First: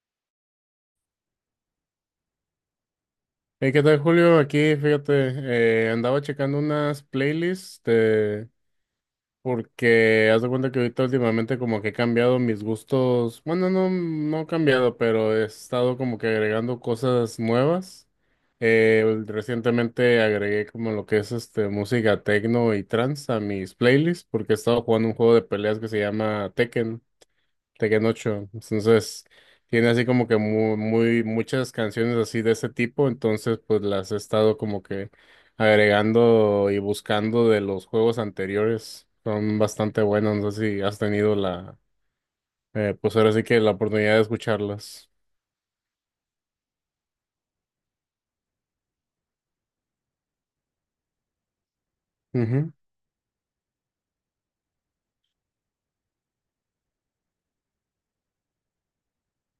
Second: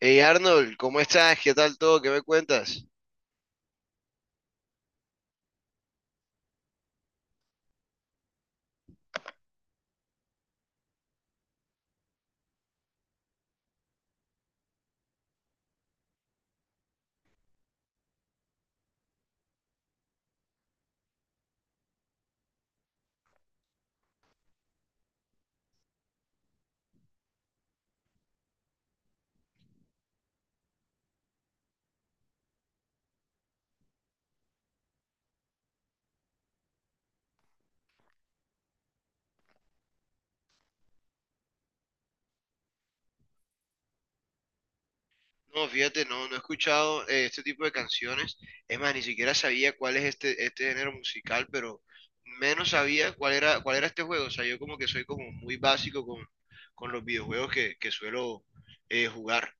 Hey Arnold, ¿cómo estás? ¿Qué tal todo? ¿Qué me cuentas? Hey, ¿qué tal, Julio? Aquí, fíjate, andaba checando unas playlists porque haz de cuenta que ahorita últimamente como que he cambiado mis gustos. Bueno, no, no he cambiado, pero he estado como que agregando cosas nuevas. Recientemente agregué como lo que es este música techno y trance a mis playlists porque he estado jugando un juego de peleas que se llama Tekken. Tekken 8. Entonces, tiene así como que muy, muy, muchas canciones así de ese tipo. Entonces, pues las he estado como que agregando y buscando de los juegos anteriores. Son bastante buenos. No sé si has tenido la, pues ahora sí que la oportunidad de escucharlas. No, fíjate, no, no he escuchado este tipo de canciones. Es más, ni siquiera sabía cuál es este género musical, pero menos Ujú, sabía cuál era este juego. O sea, yo como que soy como muy básico con los videojuegos que suelo jugar.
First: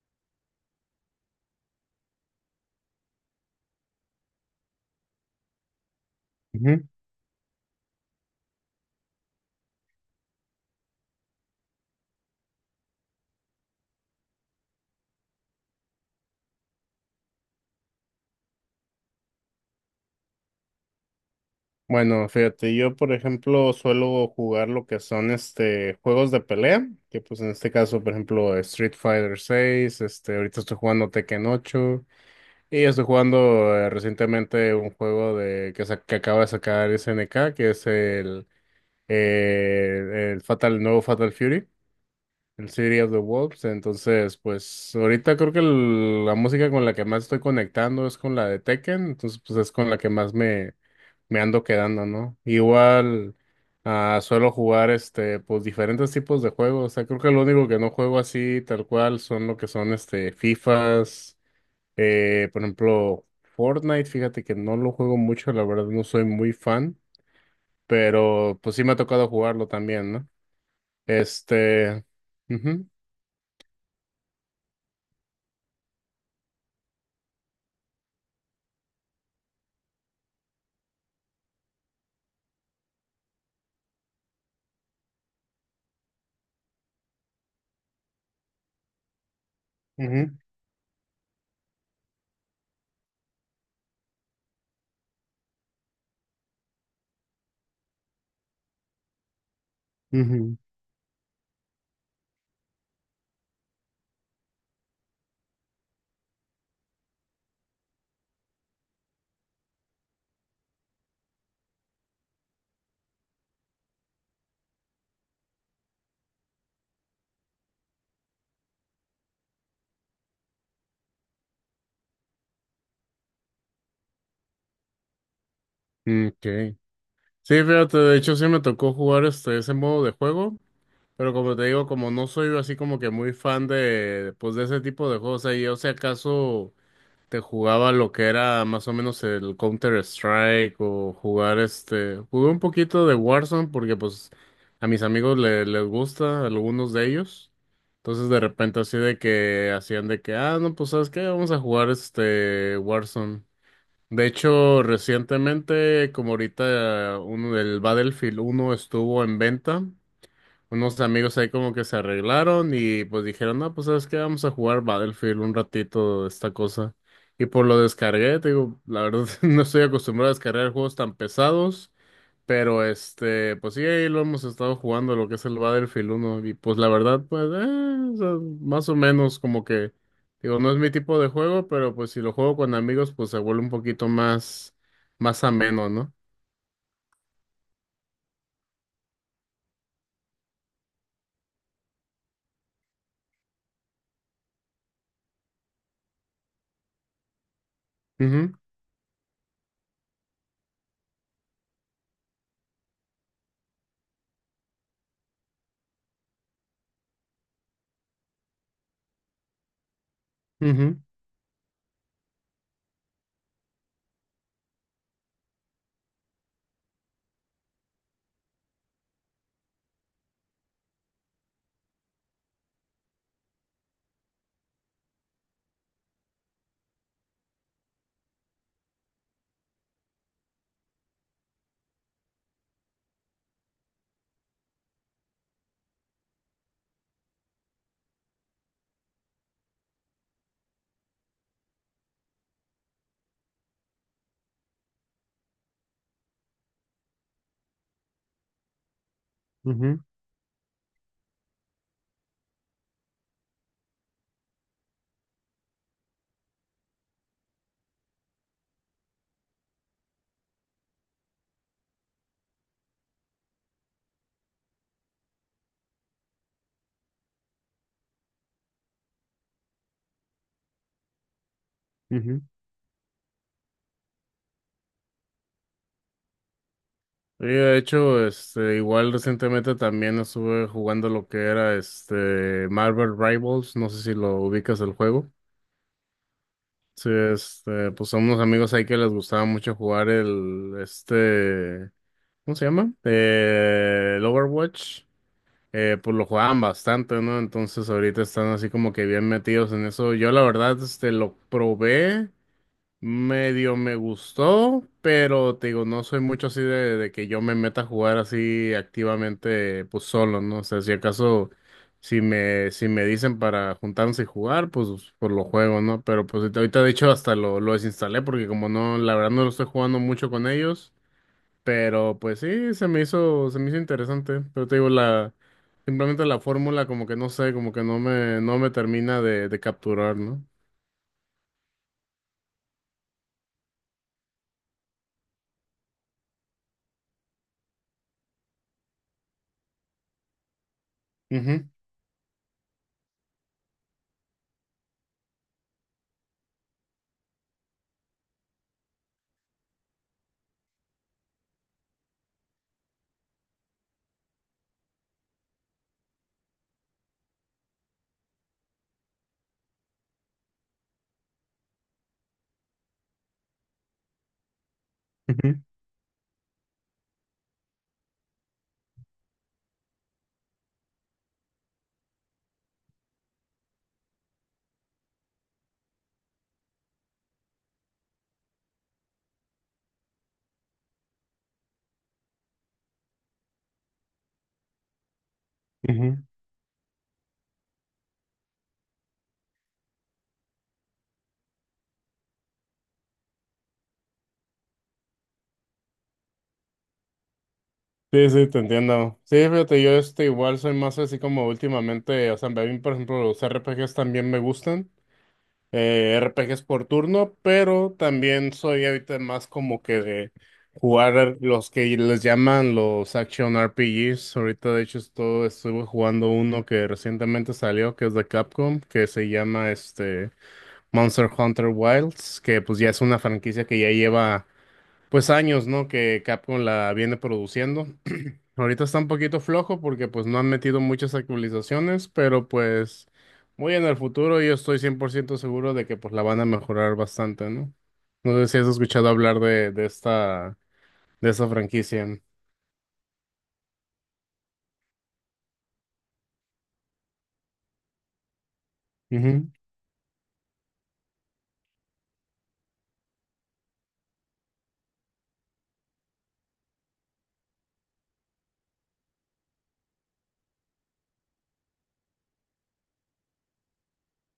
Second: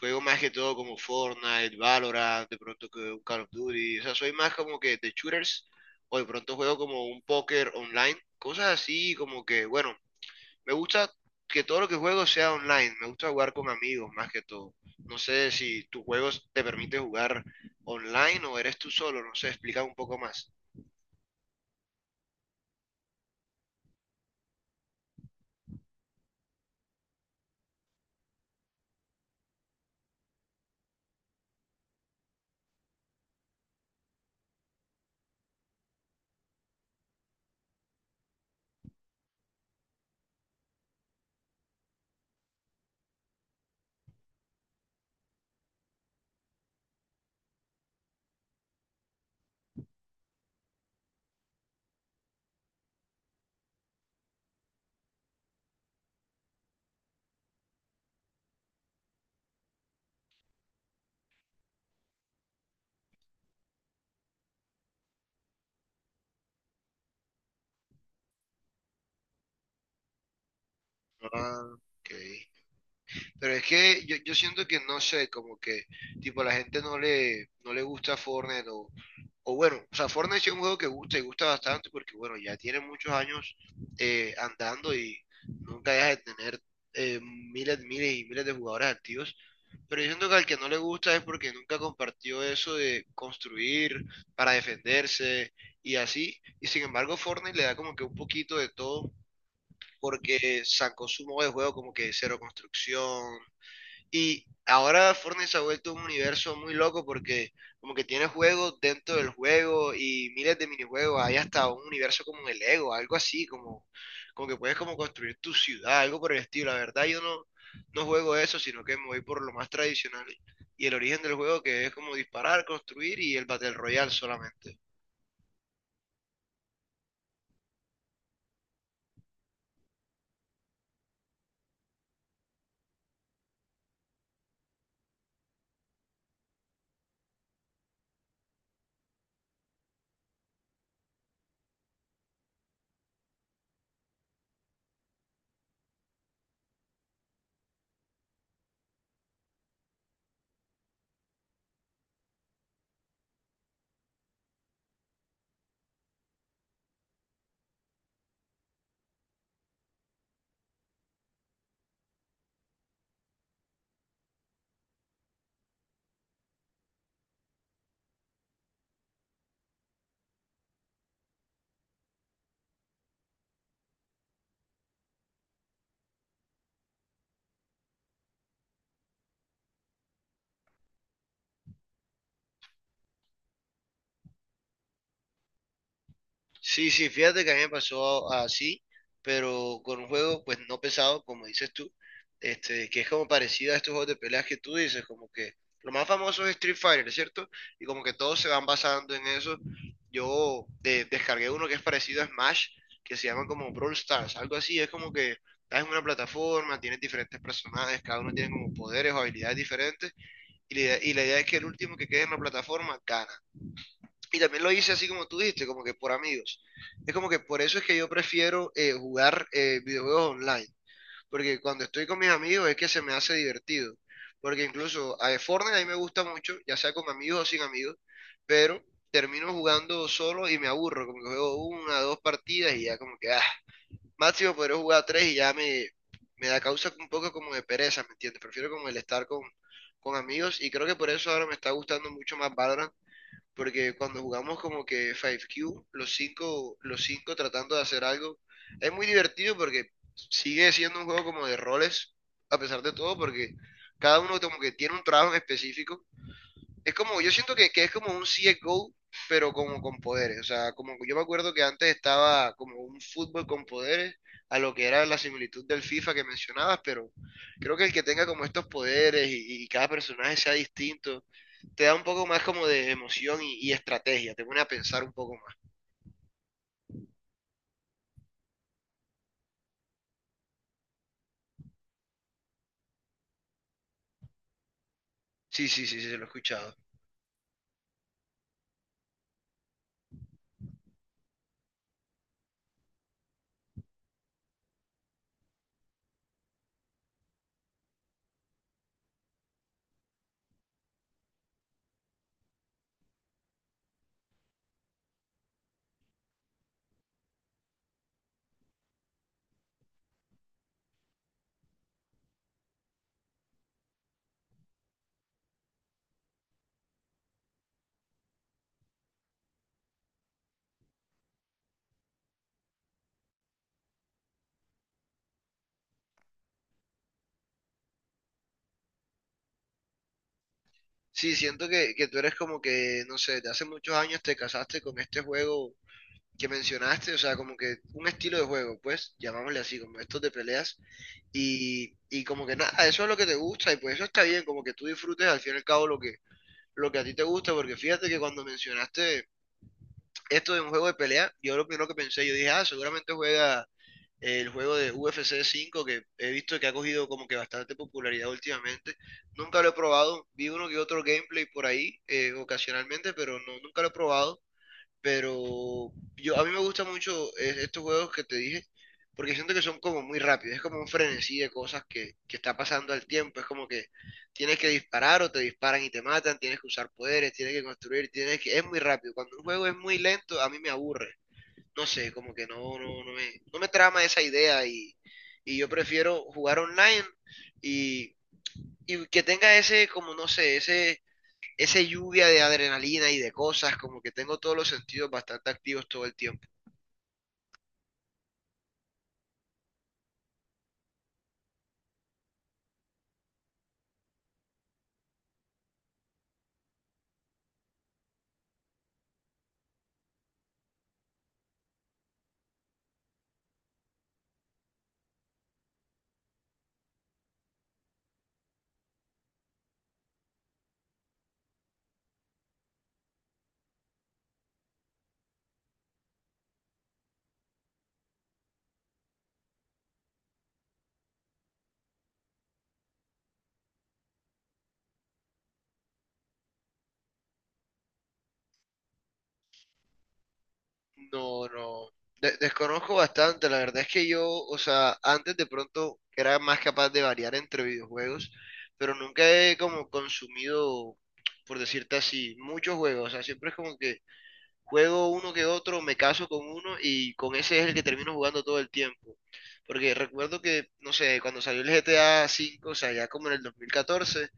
Juego más que todo como Fortnite, Valorant, de pronto que un Call of Duty. O sea, soy más como que de shooters o de pronto juego ujú. como un póker online. Cosas así como que, bueno. Me gusta que todo lo que juego sea online, me gusta jugar con amigos más que todo. No sé si tu juego te permite jugar online o eres tú solo, no sé, explica un poco más. Bueno, fíjate, yo por ejemplo suelo jugar lo que son este juegos de pelea, que pues en este caso, por ejemplo, Street Fighter 6, este, ahorita estoy jugando Tekken 8. Y estoy jugando recientemente un juego de que, que acaba de sacar SNK, que es el Fatal, el nuevo Fatal Fury, el City of the Wolves. Entonces, pues ahorita creo que la música con la que más estoy conectando es con la de Tekken, entonces pues es con la que más me ando quedando, ¿no? Igual suelo jugar este, pues diferentes tipos de juegos. O sea, creo que lo único que no juego así tal cual son lo que son este FIFAs. Por ejemplo, Fortnite, fíjate que no lo juego mucho, la verdad no soy muy fan, pero pues sí me ha tocado jugarlo también, ¿no? Ah, Este. ok. Ujú, Pero es que yo siento que no sé, como que tipo la gente no no le gusta Fortnite o bueno, o sea, Fortnite sí es un juego que gusta y gusta bastante porque bueno, ya tiene muchos años andando y nunca deja de tener miles, miles y miles de jugadores activos. Pero yo siento ujú, que al que no le gusta es porque nunca compartió eso de construir para defenderse y así. Y sin embargo, Fortnite le da como que un poquito de todo ujú. porque sacó su modo de juego como que cero construcción, y ahora Fortnite se ha vuelto un universo muy loco porque como que tiene juegos dentro del juego y miles de minijuegos. Hay hasta un universo como el Lego, algo así, como, como que puedes como construir tu ciudad, algo por el estilo. La verdad yo no, no juego eso, sino que me voy por lo más tradicional y el origen del juego que es como disparar, construir y el Battle Royale solamente. Okay. Sí, fíjate, de hecho sí me tocó jugar este, ese modo de juego, pero como te digo, como no soy así como que muy fan de, pues de ese tipo de juegos, ahí, o sea, acaso. Te jugaba lo que era más o menos el Counter-Strike o jugar este, jugué un poquito de Warzone porque pues a mis amigos les gusta, a algunos de ellos. Entonces de repente así de que hacían de que, ah, no, pues ¿sabes qué? Vamos a jugar este Warzone. De hecho, recientemente, como ahorita uno del Battlefield 1 estuvo en venta, unos amigos ahí como que se arreglaron y pues dijeron, no, pues sabes qué, vamos a jugar Battlefield un ratito, esta cosa. Y pues lo descargué, te digo, la verdad no estoy acostumbrado a descargar juegos tan pesados, pero este, pues sí, ahí lo hemos estado jugando, lo que es el Battlefield 1. Y pues la verdad, pues, o sea, más o menos como que, digo, no es mi tipo de juego, pero pues si lo juego con amigos, pues se vuelve un poquito más, más ameno, ¿no? Sí, sí, fíjate que a mí me pasó así, pero con un juego pues no pesado, como dices tú, este, que es como parecido a estos juegos de peleas que tú dices, como que lo más famoso es Street Fighter, ¿cierto? Y como que todos se Ujú, van basando en eso. Yo descargué uno que es parecido a Smash, que se llama como Brawl Stars, algo así, es como que estás en una plataforma, tienes diferentes personajes, cada uno tiene como poderes o habilidades diferentes, y la idea es que el último que quede en la plataforma gana. Y también lo hice así como tú dijiste, como que por amigos. Es como que por eso es que yo prefiero jugar videojuegos online, porque cuando estoy con mis amigos es que se me hace divertido. Porque incluso a Fortnite a mí me gusta mucho, ya sea con amigos o sin amigos, pero termino jugando solo y me aburro, como que juego una, dos partidas y ya como que, ah, máximo podré jugar tres y ya me da causa un poco como de pereza, ¿me entiendes? Prefiero como el estar con amigos y creo que por eso ahora me está gustando mucho más Valorant porque cuando jugamos como que 5Q, los cinco tratando de hacer algo, es muy divertido ujú, porque ujú, sigue siendo un juego como de roles, a pesar de todo, porque cada uno como que tiene un trabajo en específico es como, yo siento que es como un CSGO, pero como con poderes. O sea, como yo me acuerdo que antes estaba como un fútbol con poderes, a lo que era la similitud del FIFA que mencionabas, pero creo que el que tenga como estos poderes y cada personaje sea distinto, te da un poco más ujú. como de emoción y estrategia, te pone a pensar un poco más. Y de hecho, este, igual recientemente también estuve jugando lo que era este Marvel Rivals, no sé si lo ubicas el juego. Sí, sí, sí, sí, se lo he escuchado. Sí, este, pues son unos amigos ahí que les gustaba mucho jugar el, este, ¿cómo se llama? El Overwatch. Pues lo jugaban bastante, ¿no? Entonces ahorita están así como que bien metidos en eso. Yo la verdad, este, lo probé. Medio me gustó, pero te digo, no soy mucho así de que yo me meta a jugar así activamente, pues solo, ¿no? O sea, si acaso, si me dicen para juntarnos y jugar, pues por lo juego, ¿no? Pero pues ahorita, de hecho hasta lo desinstalé porque como no, la verdad no lo estoy jugando mucho con ellos, pero pues sí, se me hizo interesante, pero te digo, la, simplemente la fórmula como que no sé, como que no me termina de capturar, no. Sí, siento que tú eres como que, no sé, de hace muchos años te casaste con este juego que mencionaste, o sea, como que un estilo de juego, pues, llamámosle así, como estos de peleas, Ujú, y como que nada, eso es lo que te gusta, y pues eso está bien, como que tú disfrutes al fin y al cabo lo lo que a ti te gusta, porque fíjate que cuando mencionaste esto de un juego de pelea, yo lo primero que pensé, yo dije, ah, seguramente juega el juego de UFC 5, que he visto que ha cogido como que bastante popularidad últimamente, nunca lo he probado, vi uno que otro gameplay por ahí, ocasionalmente, pero no, nunca lo he probado, ujú, pero yo, a mí me gustan mucho estos juegos que te dije, porque siento que son como muy rápidos, es como un frenesí de cosas que está pasando al tiempo, es como que tienes que disparar o te disparan y te matan, tienes que usar poderes, tienes que construir, tienes que, es muy rápido, cuando un juego es muy lento a mí me aburre, no sé, como que no, no, no no me trama esa idea y yo ujú. prefiero jugar online y, y que tenga ese, como no sé, ese lluvia de adrenalina y de cosas, como que tengo todos los sentidos bastante activos todo el tiempo. Sí, sí, te entiendo. Sí, fíjate, yo este igual soy más así como últimamente, o sea, a mí, por ejemplo, los RPGs también me gustan, RPGs por turno, pero también soy ahorita más como que de jugar los que les llaman los Action RPGs. Ahorita, de hecho, estoy, estuve jugando uno que recientemente salió, que es de Capcom, que se llama este Monster Hunter Wilds, que pues ya es una franquicia que ya lleva, pues, años, ¿no? Que Capcom la viene produciendo. Ahorita está un poquito flojo porque pues no han metido muchas actualizaciones, pero pues muy en el futuro yo estoy 100% seguro de que pues la van a mejorar bastante, ¿no? No sé si has escuchado hablar de, de esta, de No, esta no, franquicia. de- desconozco bastante, la verdad es que yo, o sea, antes de pronto era más capaz de variar entre videojuegos, pero nunca Ujú, he como consumido, por decirte así, muchos juegos, o sea, siempre es como que juego uno que otro, me caso con uno y con ese es el que termino jugando todo el tiempo. Porque recuerdo que, no sé, cuando salió el GTA V, o sea, ya como en el 2014,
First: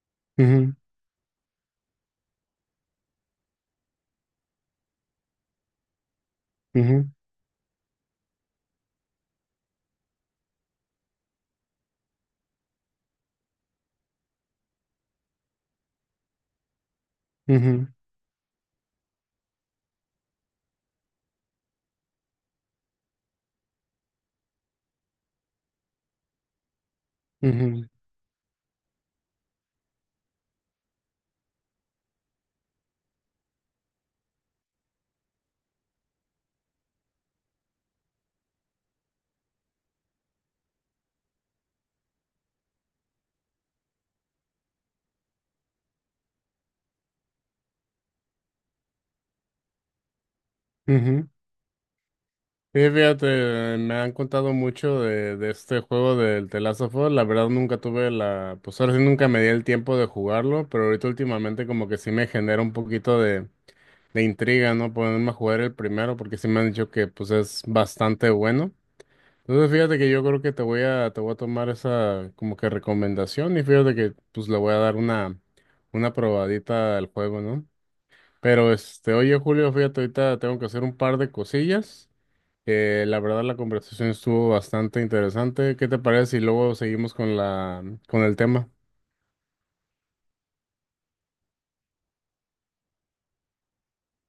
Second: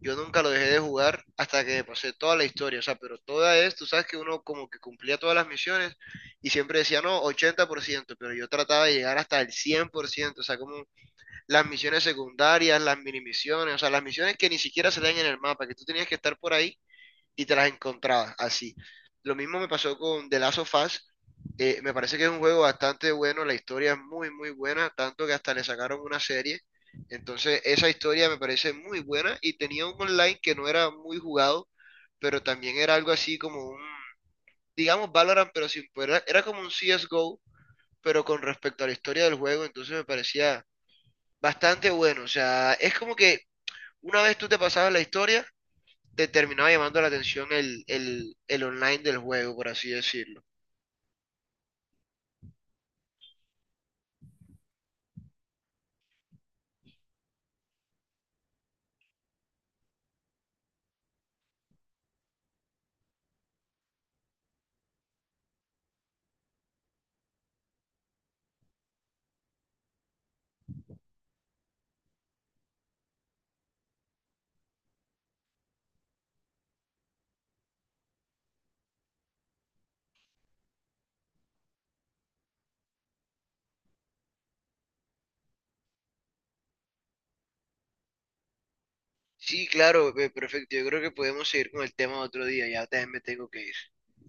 yo nunca lo dejé ujú, de jugar hasta que pasé toda la historia. O sea, pero toda es, tú sabes que uno como que cumplía todas las misiones y siempre decía, ujú, no, 80%, pero yo trataba de llegar hasta el 100%. O sea, como las misiones secundarias, las mini misiones, o sea, las misiones que ni siquiera se dan en el mapa, que tú tenías que estar por ahí y te las ujú, encontrabas así. Lo mismo me pasó con The Last of Us. Me parece que es un juego bastante bueno, la historia es muy, muy buena, tanto que hasta le sacaron una serie. Entonces, ujú, esa historia me parece muy buena y tenía un online que no era muy jugado, pero también era algo así como un, digamos, Valorant, pero sin poder, era, era como un CSGO, pero con respecto a la historia del juego, entonces me parecía bastante bueno. O sea, es como que una vez tú te pasabas la historia, te terminaba llamando la atención el online del juego, por así decirlo. ujú. Sí, fíjate, me han contado mucho de este juego del The Last of Us. La verdad nunca tuve la, pues ahora sí nunca me di el tiempo de jugarlo, pero ahorita últimamente como que sí me genera un poquito de. Me intriga no ponerme a jugar el primero porque sí me han dicho que pues es bastante bueno. Entonces fíjate que yo creo que te voy a tomar esa como que recomendación y fíjate que pues le voy a dar una probadita al juego, ¿no? Pero este, oye Julio, fíjate, ahorita tengo que hacer un par de cosillas. La verdad la conversación estuvo bastante interesante. ¿Qué te parece si luego seguimos con el tema? Sí, claro, perfecto. Yo creo que podemos seguir con el tema otro día. Ya también me tengo que ir.